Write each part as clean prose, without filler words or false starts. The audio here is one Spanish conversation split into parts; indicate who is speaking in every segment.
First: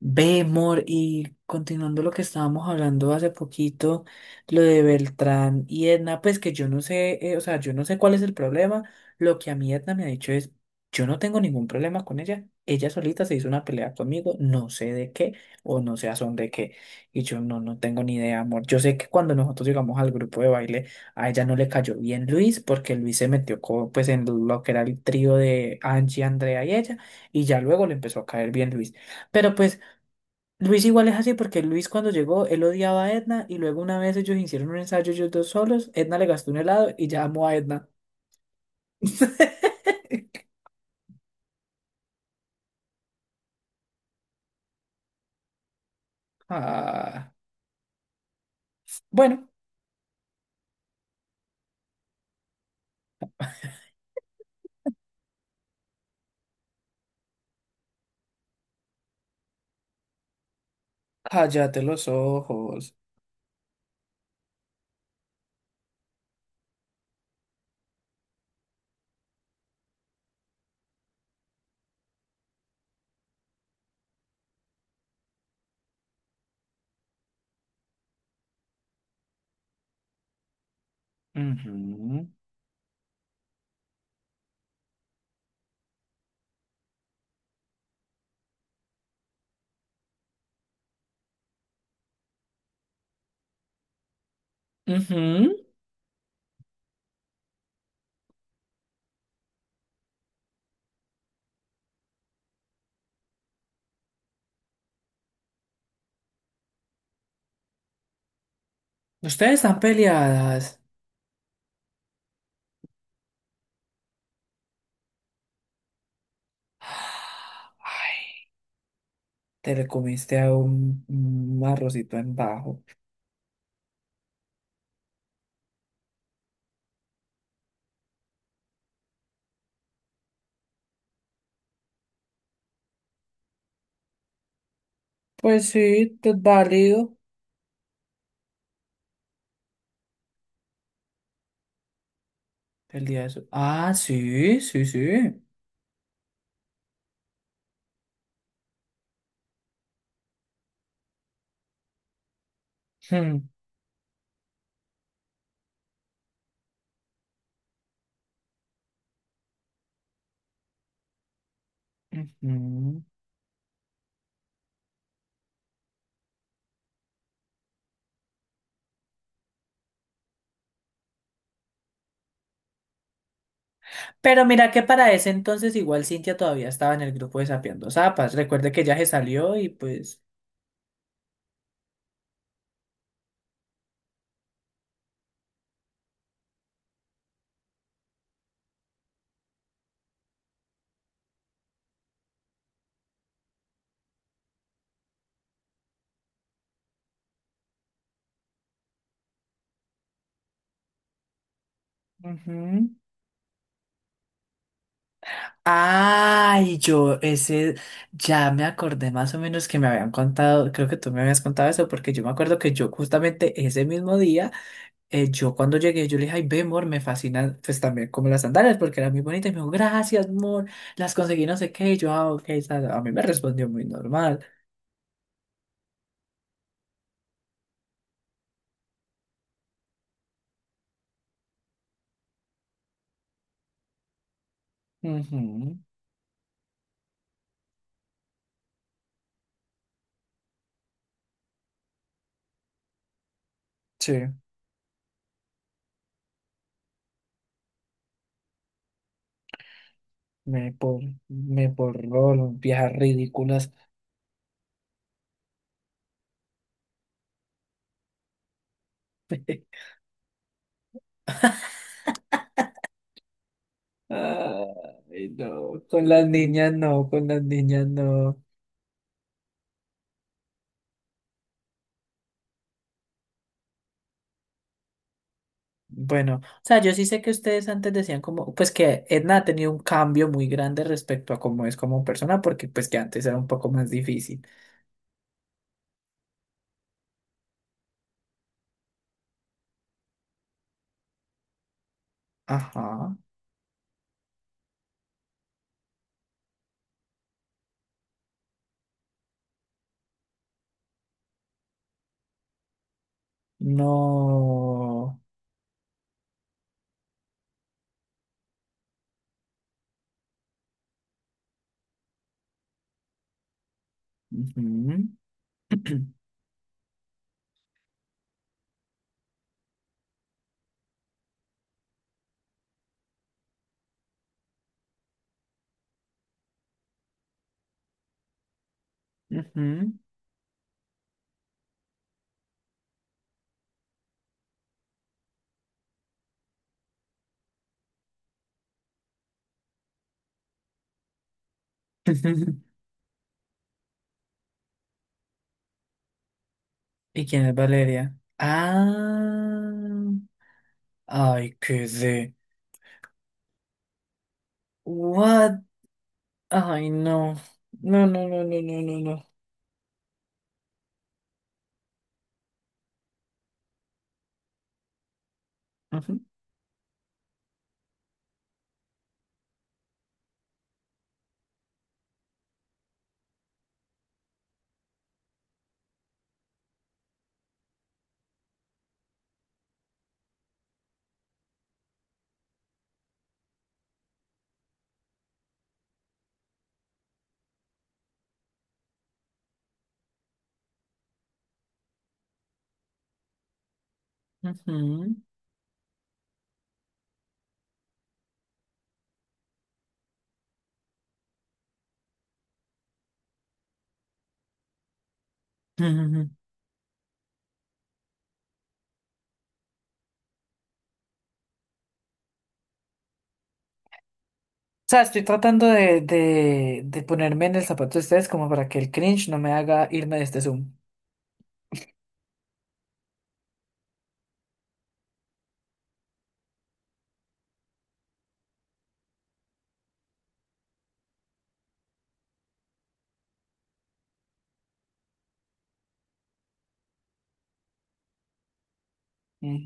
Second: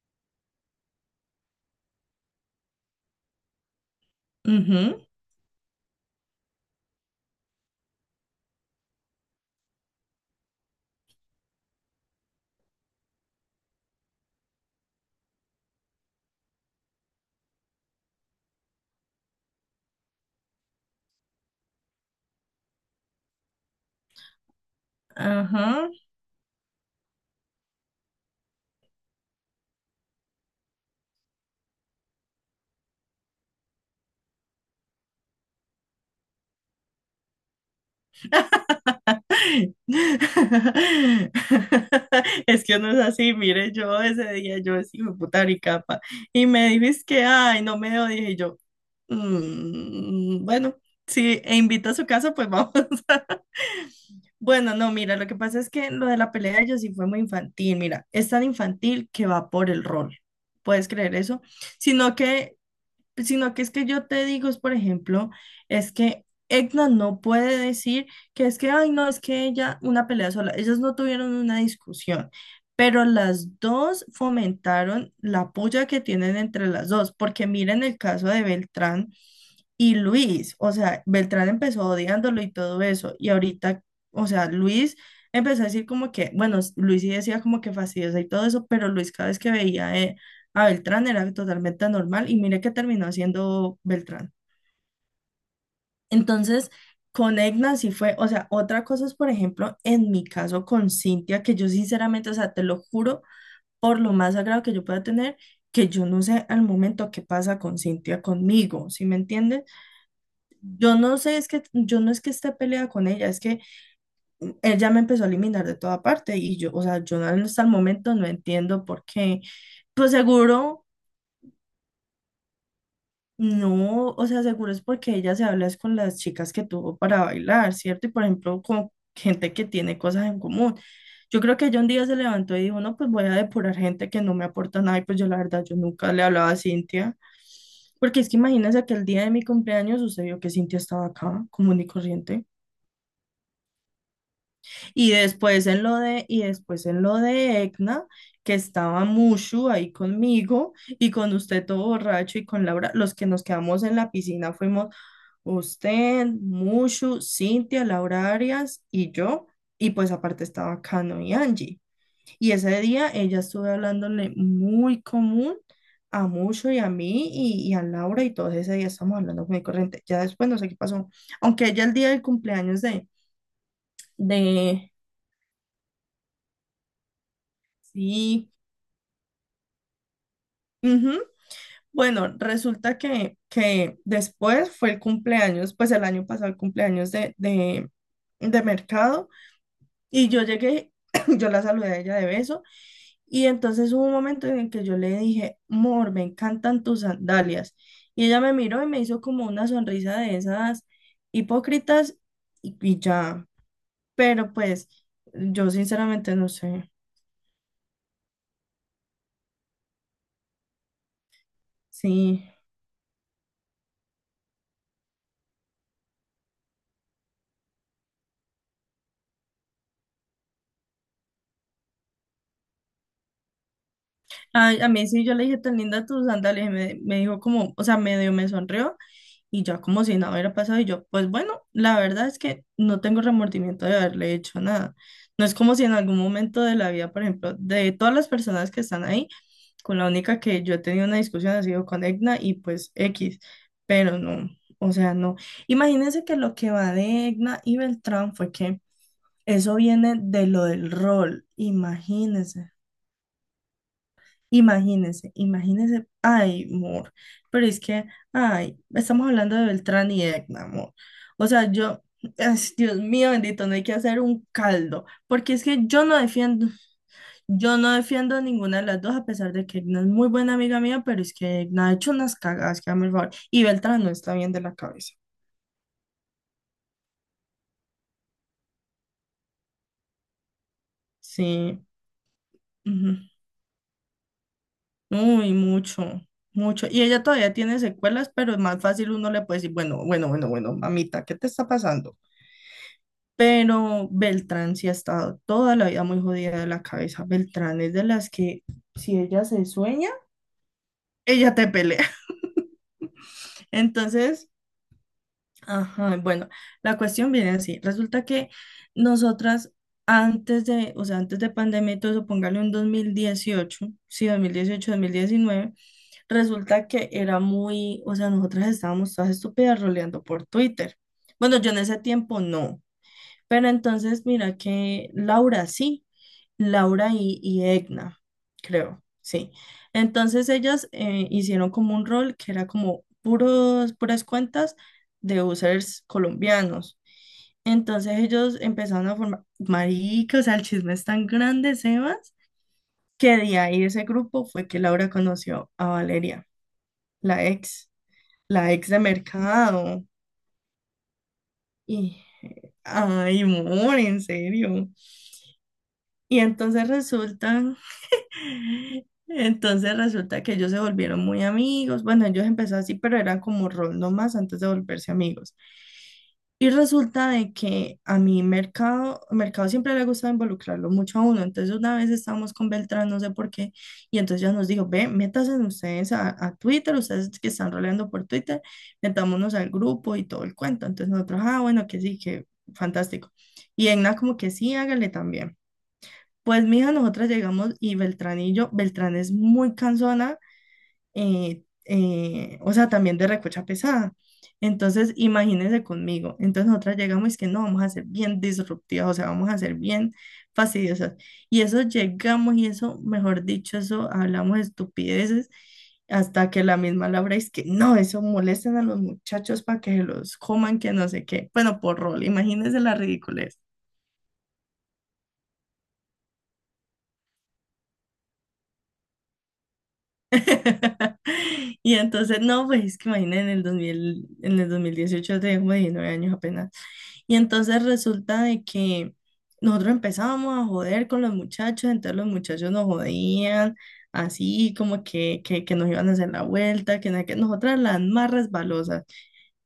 Speaker 1: Ve, Mor, y continuando lo que estábamos hablando hace poquito, lo de
Speaker 2: Ujú.
Speaker 1: Beltrán y Edna, pues que yo no sé, o sea, yo no sé cuál es el problema. Lo que a mí Edna me ha dicho es, yo no tengo ningún problema con ella. Ella solita se hizo una pelea conmigo, no sé de qué o no sé a son de qué. Y yo no, no tengo ni idea, amor. Yo sé que cuando nosotros llegamos al grupo de baile, a ella no le cayó bien Luis, porque Luis se metió pues en lo que era el trío de
Speaker 2: Ajá.
Speaker 1: Angie, Andrea y ella, y ya luego le empezó a caer bien Luis. Pero pues Luis igual es así porque Luis cuando llegó, él odiaba a Edna y luego una vez ellos hicieron un ensayo ellos dos solos, Edna le gastó un helado y ya amó a Edna.
Speaker 2: Es que uno es así, mire, yo ese día yo es hijo de puta capa y me dijiste que,
Speaker 1: Ah,
Speaker 2: ay, no me dio, dije yo,
Speaker 1: bueno,
Speaker 2: "Mm, bueno, si e invita a su casa, pues vamos." Bueno, no, mira, lo que pasa es que lo de la pelea de ellos sí fue muy infantil. Mira, es tan infantil que va por el rol, ¿puedes creer eso?
Speaker 1: cállate los
Speaker 2: Sino que
Speaker 1: ojos.
Speaker 2: sino que es que yo te digo, es, por ejemplo, es que Edna no puede decir que es que, ay, no, es que ella, una pelea sola, ellas no tuvieron una discusión, pero las dos fomentaron la puya que tienen entre las dos, porque miren el caso de Beltrán y Luis. O sea, Beltrán empezó
Speaker 1: Ujú,
Speaker 2: odiándolo y todo eso, y ahorita, o sea, Luis empezó a decir como que, bueno, Luis sí decía como que fastidiosa y todo eso, pero Luis cada vez que veía, a Beltrán era totalmente normal y mire que terminó siendo Beltrán.
Speaker 1: ujú.
Speaker 2: Entonces, con Egna sí fue, o sea, otra cosa es, por ejemplo, en mi caso con Cintia, que yo sinceramente, o sea, te lo juro, por lo más sagrado que yo pueda tener, que yo no sé al momento qué pasa con Cintia conmigo, ¿sí me
Speaker 1: Ustedes
Speaker 2: entiendes?
Speaker 1: están peleadas.
Speaker 2: Yo no sé, es que yo no es que esté peleada con ella, es que ella me empezó a eliminar de toda parte y yo, o sea, yo no- hasta el momento no
Speaker 1: Ay,
Speaker 2: entiendo por qué.
Speaker 1: te le
Speaker 2: Pues
Speaker 1: comiste a
Speaker 2: seguro.
Speaker 1: un arrocito en bajo.
Speaker 2: No, o sea, seguro es porque ella se habla es con las chicas que tuvo para bailar, ¿cierto? Y por ejemplo, con gente que tiene cosas en común. Yo creo que ella un día se levantó y dijo, no, pues voy a depurar gente que no me aporta nada. Y pues yo la verdad,
Speaker 1: Pues
Speaker 2: yo nunca
Speaker 1: sí,
Speaker 2: le
Speaker 1: te es
Speaker 2: hablaba a
Speaker 1: válido.
Speaker 2: Cintia. Porque es que imagínense que el día de mi cumpleaños sucedió que Cintia estaba acá, común y corriente.
Speaker 1: El día de su- Ah, sí, sí, sí.
Speaker 2: Y después en lo de Egna, que estaba Mushu ahí conmigo y con usted todo borracho y con Laura, los que nos
Speaker 1: Hmm,
Speaker 2: quedamos en la piscina fuimos. Usted, Mushu, Cintia, Laura Arias y yo. Y pues aparte estaba Cano y Angie. Y ese
Speaker 1: ujú.
Speaker 2: día ella estuvo hablándole muy común a Mushu y a mí y a Laura y todos ese día estamos hablando muy corriente. Ya después no sé qué pasó. Aunque ella el día del cumpleaños de...
Speaker 1: Pero mira que
Speaker 2: de
Speaker 1: para ese entonces igual Cintia todavía estaba en el grupo de Sapeando Zapas.
Speaker 2: sí.
Speaker 1: Recuerde que ya se salió y pues...
Speaker 2: Ujú. Bueno, resulta que después fue el cumpleaños, pues el año pasado el cumpleaños de Mercado. Y yo llegué, yo la saludé a ella de beso y entonces hubo un momento en el que yo le dije, Mor, me encantan tus sandalias. Y ella me miró y me hizo como una sonrisa de esas hipócritas y,
Speaker 1: Ujú.
Speaker 2: y ya. Pero pues yo sinceramente no
Speaker 1: Ay,
Speaker 2: sé.
Speaker 1: yo ese Ya me acordé más o menos que me habían contado, creo que tú me habías contado eso, porque yo me
Speaker 2: Sí.
Speaker 1: acuerdo que yo justamente ese mismo día, yo cuando llegué, yo le dije, ay, ve, amor, me fascinan pues también como las sandalias, porque eran muy bonitas, y me dijo, gracias, amor, las conseguí no sé qué, y yo, ah, ok, a mí me respondió muy normal.
Speaker 2: A mí sí, yo le dije, tan linda tus sandalias. Y me dijo como, o sea, medio me sonrió y ya como si nada hubiera pasado y yo, pues bueno, la verdad es que no tengo remordimiento de haberle hecho nada. No es como
Speaker 1: Ujú,
Speaker 2: si en algún momento de la vida, por ejemplo, de todas las personas que están ahí, con la única que yo he tenido una discusión ha sido con Egna y pues X, pero
Speaker 1: sí.
Speaker 2: no, o sea, no. Imagínense que lo que va de Egna y Beltrán fue que eso viene de lo
Speaker 1: Me,
Speaker 2: del
Speaker 1: por,
Speaker 2: rol,
Speaker 1: Me borró las
Speaker 2: imagínense.
Speaker 1: viejas ridículas.
Speaker 2: Imagínense, imagínense, ay, amor, pero es que, ay, estamos hablando de Beltrán y Edna, amor. O sea, yo, ay, Dios mío, bendito, no hay que hacer un caldo,
Speaker 1: Ay,
Speaker 2: porque es
Speaker 1: no,
Speaker 2: que
Speaker 1: con las niñas no, con las
Speaker 2: yo
Speaker 1: niñas
Speaker 2: no
Speaker 1: no.
Speaker 2: defiendo ninguna de las dos, a pesar de que Edna es muy buena amiga mía, pero es que Edna ha hecho unas cagadas, que dame el favor, y Beltrán no está bien de la cabeza.
Speaker 1: Bueno, o sea, yo sí sé que ustedes antes decían como, pues que Edna ha tenido un cambio muy grande respecto a cómo es
Speaker 2: Sí,
Speaker 1: como persona, porque pues que
Speaker 2: ujú.
Speaker 1: antes era un poco más difícil.
Speaker 2: Uy, mucho, mucho. Y ella todavía tiene secuelas, pero es más fácil uno le puede decir, bueno, bueno, bueno, bueno, mamita, ¿qué te está pasando?
Speaker 1: Ajá,
Speaker 2: Pero Beltrán sí ha estado toda la vida muy jodida de la cabeza. Beltrán es de las que si ella se sueña, ella te pelea. Entonces,
Speaker 1: no.
Speaker 2: ajá, bueno, la cuestión viene así. Resulta que nosotras antes de, o sea, antes de pandemia y todo eso, póngale un 2018, sí, 2018,
Speaker 1: Ujú.
Speaker 2: 2019, resulta que era muy, o sea, nosotras estábamos todas estúpidas roleando por Twitter. Bueno, yo en ese tiempo no. Pero entonces mira que Laura sí, Laura y Egna, creo, sí.
Speaker 1: Ujú.
Speaker 2: Entonces ellas hicieron como un rol que era como puros, puras cuentas de users colombianos. Entonces ellos empezaron a formar, marica, o sea, el chisme es tan grande, Sebas, que de ahí ese grupo fue que Laura conoció a Valeria,
Speaker 1: ¿Y
Speaker 2: la
Speaker 1: quién es
Speaker 2: ex,
Speaker 1: Valeria?
Speaker 2: la ex de
Speaker 1: Ah,
Speaker 2: mercado.
Speaker 1: ay, qué
Speaker 2: Y,
Speaker 1: de
Speaker 2: ay, amor, en serio.
Speaker 1: what.
Speaker 2: Y entonces
Speaker 1: Ay, no.
Speaker 2: resulta
Speaker 1: No, no, no, no, no, no, no.
Speaker 2: Entonces resulta que ellos se volvieron muy amigos. Bueno, ellos empezaron así, pero eran como rol nomás antes de volverse amigos.
Speaker 1: Ujú,
Speaker 2: Y resulta de que a mi mercado, mercado siempre le gusta involucrarlo mucho a uno. Entonces una vez estábamos con Beltrán, no sé por qué, y entonces ya nos dijo, ve, métanse ustedes a Twitter, ustedes que están roleando por Twitter, metámonos al grupo y todo el cuento. Entonces nosotros, ah, bueno, que sí, que fantástico. Y Egna como que sí, hágale también. Pues mija, nosotras llegamos y Beltrán y yo, Beltrán es muy cansona, o sea, también de recocha pesada. Entonces,
Speaker 1: ujú,
Speaker 2: imagínense conmigo. Entonces, nosotras llegamos y es que no, vamos a ser bien disruptivas, o sea, vamos a ser bien fastidiosas. Y eso llegamos y eso, mejor dicho, eso hablamos estupideces
Speaker 1: ujú.
Speaker 2: hasta que la misma Laura es que no, eso molestan a los muchachos para que se los coman, que no sé qué. Bueno, por rol, imagínense la ridiculez.
Speaker 1: O sea, estoy tratando de ponerme en el zapato de ustedes como para que el cringe no me haga irme de este Zoom.
Speaker 2: Y entonces, no, pues es que imagínense en el 2000, en el 2018 yo tenía como 19 años apenas. Y entonces resulta de que nosotros empezábamos a joder con los muchachos, entonces los muchachos nos jodían, así como que nos iban a hacer la vuelta, que, nada, que nosotras las más resbalosas.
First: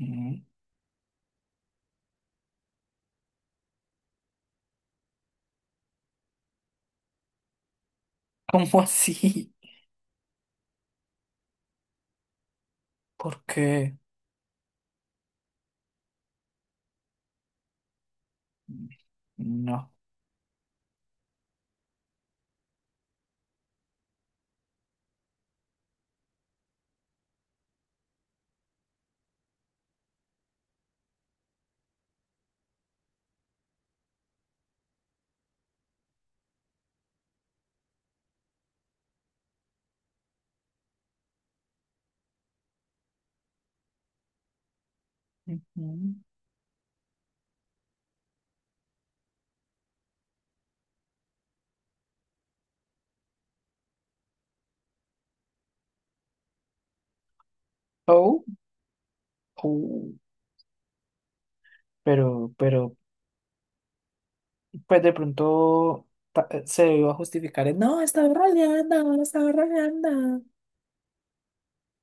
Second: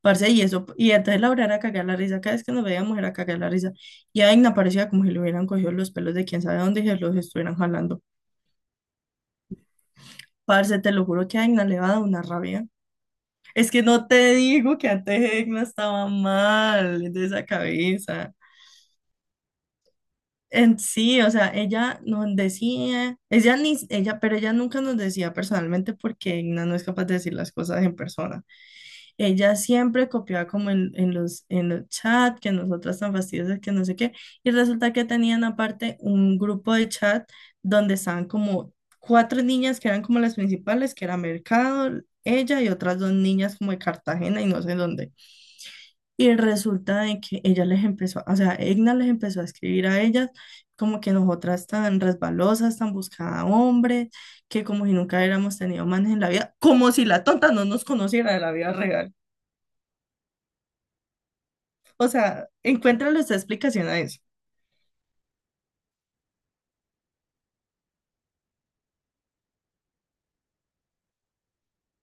Speaker 2: Parce, y eso, y entonces Laura era cagar la risa, cada vez que nos veíamos era cagar la risa, y a Aina parecía como si le hubieran cogido los pelos de quién sabe dónde y se los estuvieran jalando.
Speaker 1: ¿Cómo así?
Speaker 2: Parce, te lo juro que a Aina le va a dar una rabia.
Speaker 1: ¿Por
Speaker 2: Es que
Speaker 1: qué?
Speaker 2: no te digo que antes Egna estaba mal de esa cabeza.
Speaker 1: No.
Speaker 2: En sí, o sea, ella nos decía, ella ni, ella, pero ella nunca nos decía personalmente porque Egna no es capaz de decir las cosas en persona. Ella siempre copiaba como en los chats, que nosotras tan fastidiosas, que no sé qué. Y resulta que tenían aparte un grupo de chat donde estaban como cuatro niñas que eran como las principales, que era Mercado, ella y otras dos niñas como de Cartagena y no sé dónde.
Speaker 1: Ujú.
Speaker 2: Y resulta de que ella les empezó, o sea, Egna les empezó a escribir a ellas como que nosotras tan resbalosas, tan buscada hombre, que como si nunca hubiéramos tenido manes en la vida, como si la tonta no nos conociera de
Speaker 1: Oh,
Speaker 2: la vida real.
Speaker 1: oh.
Speaker 2: O sea,
Speaker 1: Pero, pero,
Speaker 2: encuéntrale esta explicación a eso.
Speaker 1: pues de pronto se iba a justificar. No, estaba rodeando, estaba rodeando.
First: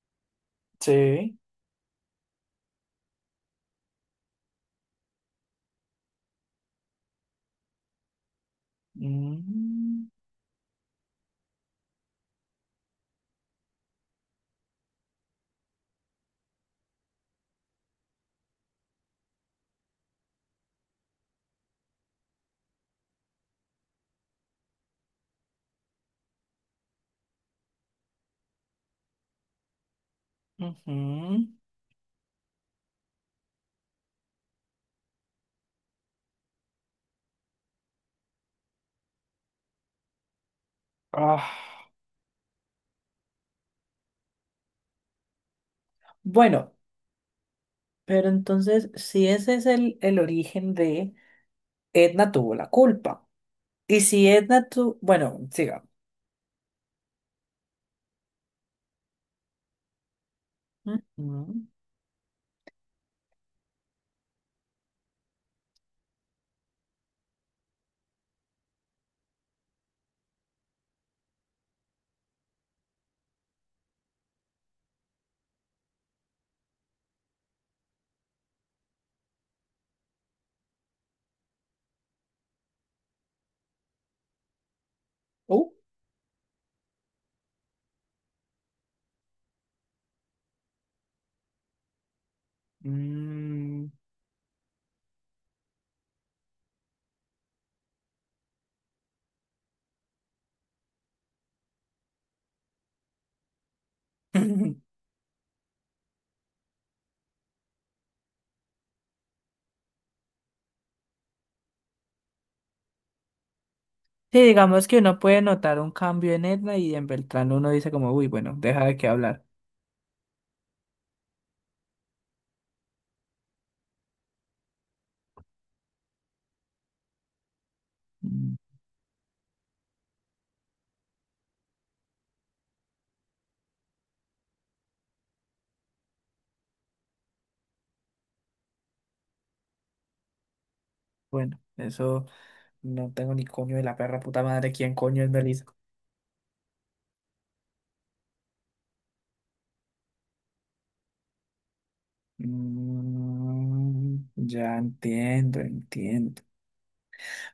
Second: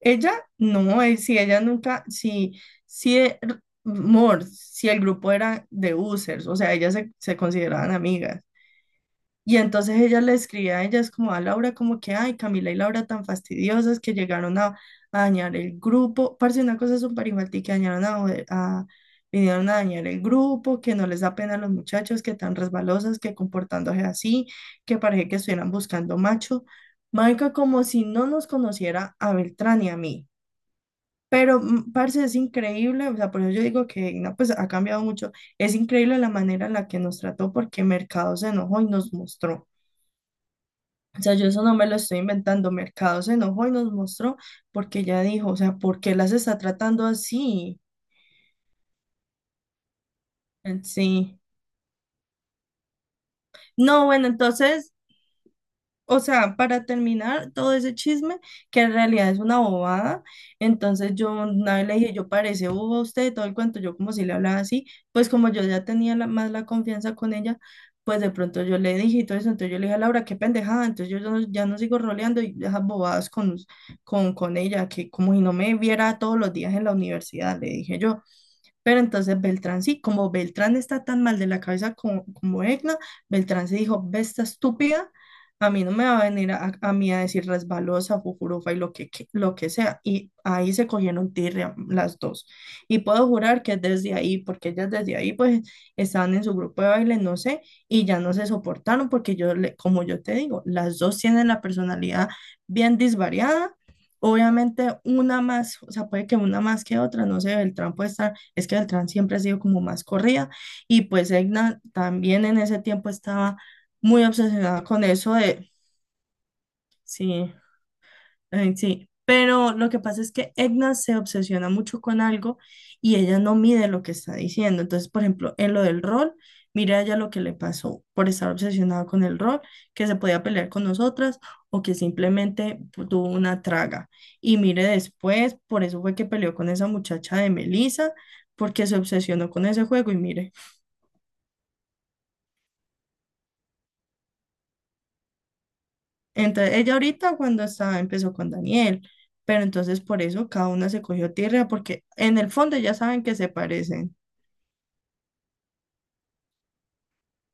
Speaker 2: Ella, no,
Speaker 1: Sí.
Speaker 2: si ella nunca, si, eh, r- amor, si el grupo era de users, o sea, ellas se consideraban amigas. Y entonces
Speaker 1: Mm,
Speaker 2: ella le escribía a ellas como a Laura, como que, ay, Camila y Laura tan fastidiosas que llegaron a dañar el grupo. Parce, una cosa súper infantil que dañaron a- vinieron a dañar el grupo, que no les da pena a los muchachos, que tan resbalosas, que comportándose así, que parece que estuvieran buscando macho. Marica, como si no nos conociera a Beltrán y a mí.
Speaker 1: ujú.
Speaker 2: Pero, parce, es increíble, o sea, por eso yo digo que no, pues ha cambiado mucho. Es increíble la manera en la que nos trató porque Mercado se enojó y nos mostró. O sea, yo
Speaker 1: Ah.
Speaker 2: eso no me lo estoy inventando. Mercado se enojó y nos mostró porque ella dijo, o sea, ¿por qué las está
Speaker 1: Bueno,
Speaker 2: tratando así?
Speaker 1: pero entonces, si ese es el origen
Speaker 2: En
Speaker 1: de
Speaker 2: sí.
Speaker 1: Edna tuvo la culpa. Y
Speaker 2: No, bueno,
Speaker 1: si Edna
Speaker 2: entonces,
Speaker 1: tuvo, bueno, siga.
Speaker 2: o sea, para terminar todo ese chisme, que en realidad es una bobada, entonces yo
Speaker 1: Ujú.
Speaker 2: una vez le dije, yo parece boba usted, todo el cuento, yo como si le hablaba así, pues como yo ya tenía más la confianza con ella, pues de pronto yo le dije y todo eso, entonces yo le dije a Laura, qué pendejada, entonces yo ya no, ya no sigo roleando y esas bobadas con ella, que como si no me viera todos los días en la universidad, le dije yo. Pero entonces Beltrán sí, como Beltrán está tan mal de la cabeza como, como Egna, Beltrán se dijo, ve esta estúpida,
Speaker 1: Uh,
Speaker 2: a mí no me va a venir a mí a decir resbalosa, fujurufa y lo que, lo que sea. Y ahí se cogieron tirria las dos. Y puedo jurar que
Speaker 1: mm.
Speaker 2: desde ahí, porque ellas desde ahí pues estaban en su grupo de baile, no sé, y ya no se soportaron porque yo, como yo te digo, las dos tienen la personalidad bien disvariada. Obviamente una más, o sea, puede que una más que otra, no sé, Beltrán puede estar, es que Beltrán siempre ha sido como más corrida y pues Egna también en ese tiempo estaba muy
Speaker 1: Sí,
Speaker 2: obsesionada
Speaker 1: digamos que
Speaker 2: con
Speaker 1: uno
Speaker 2: eso
Speaker 1: puede
Speaker 2: de,
Speaker 1: notar un cambio en Edna y en Beltrán
Speaker 2: sí.
Speaker 1: uno dice como, uy, bueno,
Speaker 2: Ay,
Speaker 1: deja de qué
Speaker 2: sí,
Speaker 1: hablar.
Speaker 2: pero lo que pasa es que Edna se obsesiona mucho con algo y ella no mide lo que está diciendo. Entonces, por ejemplo, en lo del rol, mira ella lo que le pasó por estar
Speaker 1: Mm,
Speaker 2: obsesionada con el rol, que se podía pelear con nosotras o que simplemente tuvo una traga. Y mire después, por eso fue que peleó con esa muchacha de Melissa, porque se obsesionó con ese juego y mire.
Speaker 1: bueno, eso no tengo ni coño de la perra puta madre, ¿quién coño es Melissa?
Speaker 2: Entonces, ella ahorita cuando estaba empezó con Daniel, pero entonces por eso cada una se cogió tierra, porque en el fondo ya saben que se
Speaker 1: Mm,
Speaker 2: parecen.
Speaker 1: ya entiendo, entiendo.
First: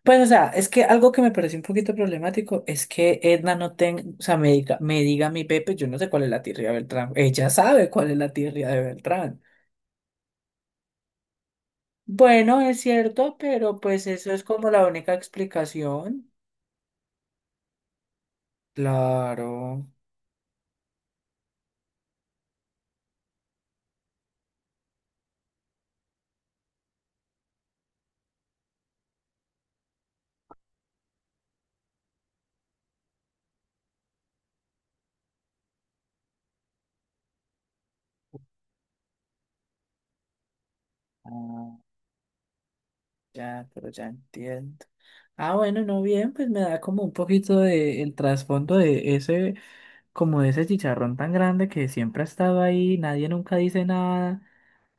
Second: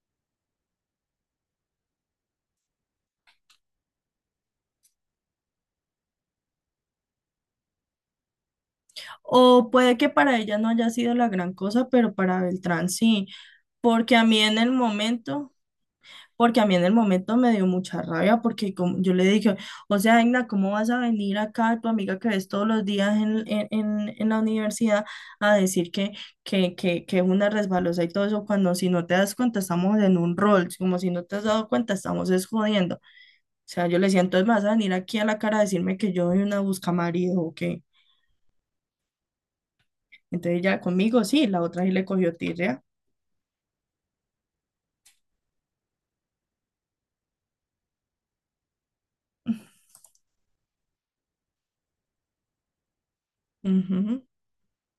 Speaker 1: Pues, o sea, es que algo que me pareció un poquito problemático es que Edna no tenga, o sea, me diga a mi Pepe, yo no sé cuál es la tirria de Beltrán. Ella sabe cuál es la tirria de Beltrán.
Speaker 2: O puede que para ella no haya sido la gran cosa, pero para
Speaker 1: Bueno, es
Speaker 2: Beltrán sí,
Speaker 1: cierto, pero pues
Speaker 2: porque a
Speaker 1: eso
Speaker 2: mí
Speaker 1: es
Speaker 2: en
Speaker 1: como
Speaker 2: el
Speaker 1: la única
Speaker 2: momento
Speaker 1: explicación.
Speaker 2: porque a mí en el momento me dio mucha rabia porque yo le dije,
Speaker 1: Claro.
Speaker 2: o sea, Igna, ¿cómo vas a venir acá, tu amiga que ves todos los días en la universidad, a decir que es una resbalosa y todo eso, cuando si no te das cuenta estamos en un rol, como si no te has dado cuenta estamos es jodiendo? O sea, yo le decía, entonces me vas a venir aquí a la cara a decirme que yo soy una buscamarido o qué. Entonces ya conmigo sí, la
Speaker 1: Ah,
Speaker 2: otra sí le cogió tirria.
Speaker 1: ya, pero ya entiendo. Ah, bueno, no bien, pues me da como un poquito de el trasfondo de ese, como de ese chicharrón tan grande que siempre ha estado ahí, nadie nunca dice
Speaker 2: Ujú,
Speaker 1: nada.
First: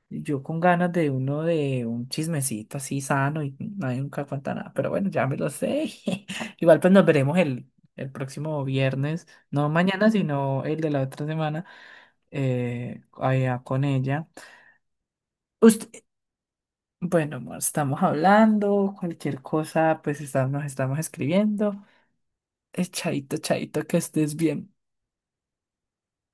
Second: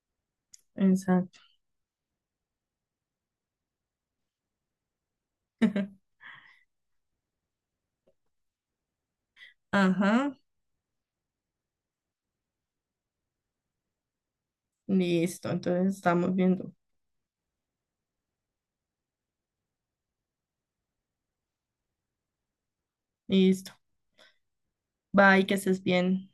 Speaker 1: Yo con ganas de
Speaker 2: exacto.
Speaker 1: uno de un chismecito así sano y nadie nunca cuenta nada, pero bueno, ya me lo sé. Igual pues nos veremos el próximo viernes, no mañana,
Speaker 2: Ajá,
Speaker 1: sino el de la otra semana, allá con ella.
Speaker 2: listo, entonces
Speaker 1: Usted,
Speaker 2: estamos viendo.
Speaker 1: bueno, amor, estamos hablando, cualquier cosa, pues nos estamos escribiendo. Chaito,
Speaker 2: Listo.
Speaker 1: chaito, que estés bien.
Speaker 2: Bye, que estés bien.